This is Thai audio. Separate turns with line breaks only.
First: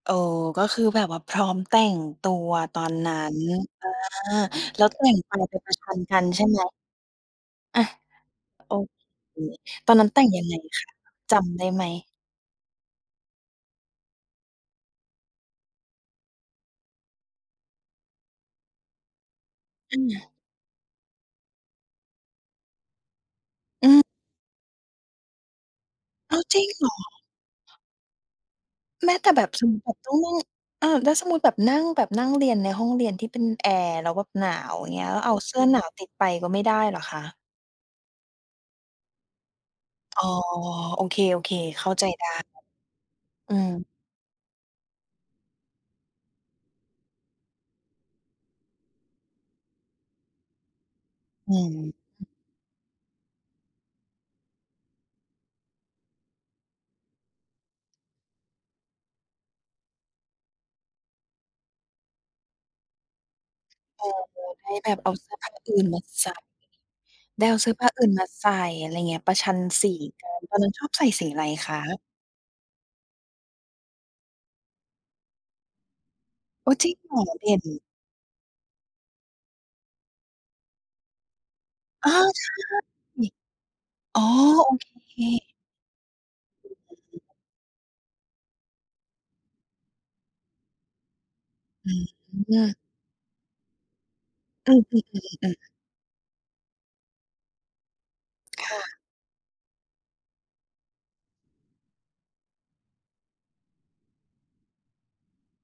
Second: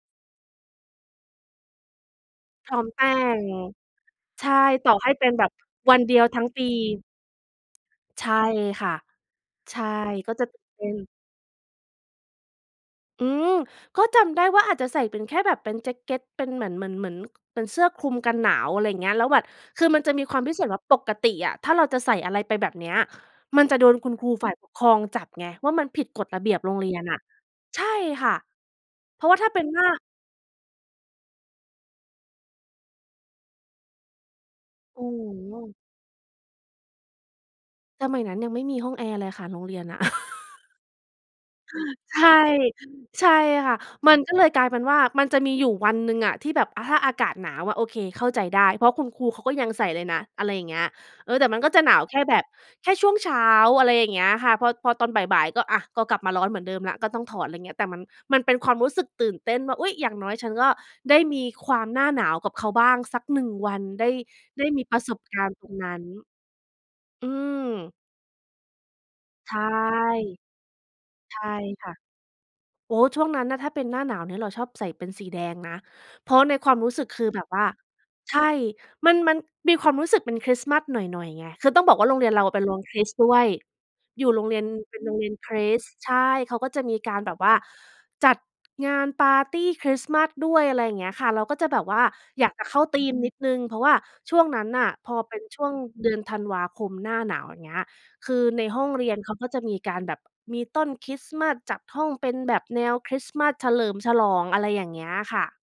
เออ ก็คือแบบว่าพร้อมแต่งตัว
พร้
ต
อ
อ
ม
น
แต
น
่
ั้น
ง
อา
ใช่
แล้
ต
ว
่อ
แต
ให
่
้
ง
เป็
ไ
น
ป
แบบ
ไปประชั
วั
น
นเด
ก
ี
ั
ยว
น
ท
ใ
ั
ช่
้ง
ไหม?
ปี
อา
ใช่
โอ
ค่ะ
เค
ใช่
ตอนนั้นแต่ง
ก็
ย
จ
ั
ะ
งไง
เป
ค
็
ะ
น
จำได้ไหม?
อืม ก็จำได้ว่าอาจจะใส่เป็นแค่แบบเป็นแจ็กเกต เป็นเหมือน เหมือน ค เหมือนเป็นเสื้อคลุมกันหนาว อะไรอย่างเงี้ย แล้วแบบคือ
อ
มันจะม
ืม
ีความพิเศษว่า ปกติอะถ้าเราจะใส่อะไรไปแบบเนี้ย มันจะโด
อื
น
ม
คุณครูฝ่ายปกครองจับไง ว่ามันผิดกฎ
อ้
ร
า
ะ
ว
เบีย
จ
บ
ริง
โรง
เ
เ
ห
ร
ร
ี
อ?
ยนน่ะ ใช่ค่ะ
แม้
เพร
แ
า
ต
ะ
่
ว่า
แบ
ถ้
บ
าเป็
ส
น
มมุ
ว
ต
่
ิ
า
แบบต้องนั่ง เออ แล้วสมมุติแบบนั่ง แบบนั่งเรียนในห้องเรียนที่เป็นแอร์ แล้วแบบหนาว อย่าง
โ
เง
อ
ี้ย
้
แล้วเอาเ
โ
สื้อ
ฮ
หนาวติดไปก็ไม่ได้เหรอคะ?
สมัยนั้นยังไม่มีห้องแอร์เลยค่ะ โรงเรียนน่ะ
อ๋อ โอเค ๆ เข้าใจ
ใช
ได
่
้
ใช่
อื
ค่ะ
ม
มันก็เลยกลายเป็นว่า มันจะมีอยู่วันหนึ่งอะ ที่แบบ อา ถ้าอากาศหนาวอะ โอเค เข้าใจได้ เพราะคุณครูเขาก็ยังใส่เลยนะ อะไรอย่างเงี้ย เออ แต่
อื
มันก็จะหนาวแค่
ม
แบบแค่ช่วงเช้า อะไรอย่างเงี้ยค่ะ พอ พอตอนบ่าย ๆ ก็ อา ก็กลับมาร้อนเหมือนเดิมแล้ว ก็ต้องถอด อะไรอย่างเงี้ย แต่มัน มันเป็นความรู้สึกตื่นเต้นว่า อุ๊ย อย่างน้อยฉันก็ได้มีความหน้าหนาวกับเขาบ้างสัก 1 วัน
เ
ไ
อ
ด
อ
้ ได้
ได้
มี
แบ
ปร
บ
ะ
เอ
ส
า
บ
เสื้
ก
อผ
ารณ
้า
์ตร
อ
ง
ื่
น
น
ั
ม
้
า
น
ใส่
อื
ได้เอาเสื้อผ้า
ม
อื่นมาใส่ อะไรอย่างเงี้ย ประช
ใ
ั
ช
น
่
สีกัน ตอนนั้นชอบใส่สี
ใช
อะ
่
ไรคะ?
ค่ะ โอ้โฮ ช่วงนั้นน่ะถ้าเป็นหน้าหนาวเนี่ยเราชอบใส่เป็นสีแดงนะ เพราะในค
โอ้
วาม
จ
ร
ร
ู
ิ
้
ง
สึก
เหร
ค
อ?
ือแบ
เด
บ
่
ว่า
น
ใช่ มัน มันมีความรู้สึกเป็นคริสต์มาสหน่อย ๆ ไง คือต้องบอกว่
เอ
า
อ
โรงเรียนเรา
ใช
เป็นโรงคร
่
ิสต์ด้วย
อ๋
อ
อ
ยู่โรงเรียน
โอ
เป็นโร
เค
งเรียนคริสต์ ใช่ เขาก็จะมีก
อ
า
ื
ร
อ
แบบว่าจัดงานปาร์ตีคริสต์มาสด้วย อะไรอย่างเงี้ยค่ะ เราก็จะแบบ
อื
ว่าอยากจะ
ม
เข้าธีมนิดหนึ่ง เพราะว่าช่วงนั้
อ
น
ืม
น่ะ พอเป็น
ๆ
ช่
ๆ ๆ
วงเดือนธันวาคม หน้าหนาว อย่างเงี้ย คือใน
ค่
ห้อง
ะ
เรียนเขาก็จะมีการแบบมีต้นคริสต์มาส จัดห้องเป็นแบบแนวคริสต์มาส เฉลิมฉลอง อะไรอย่างเงี้ยค่ะ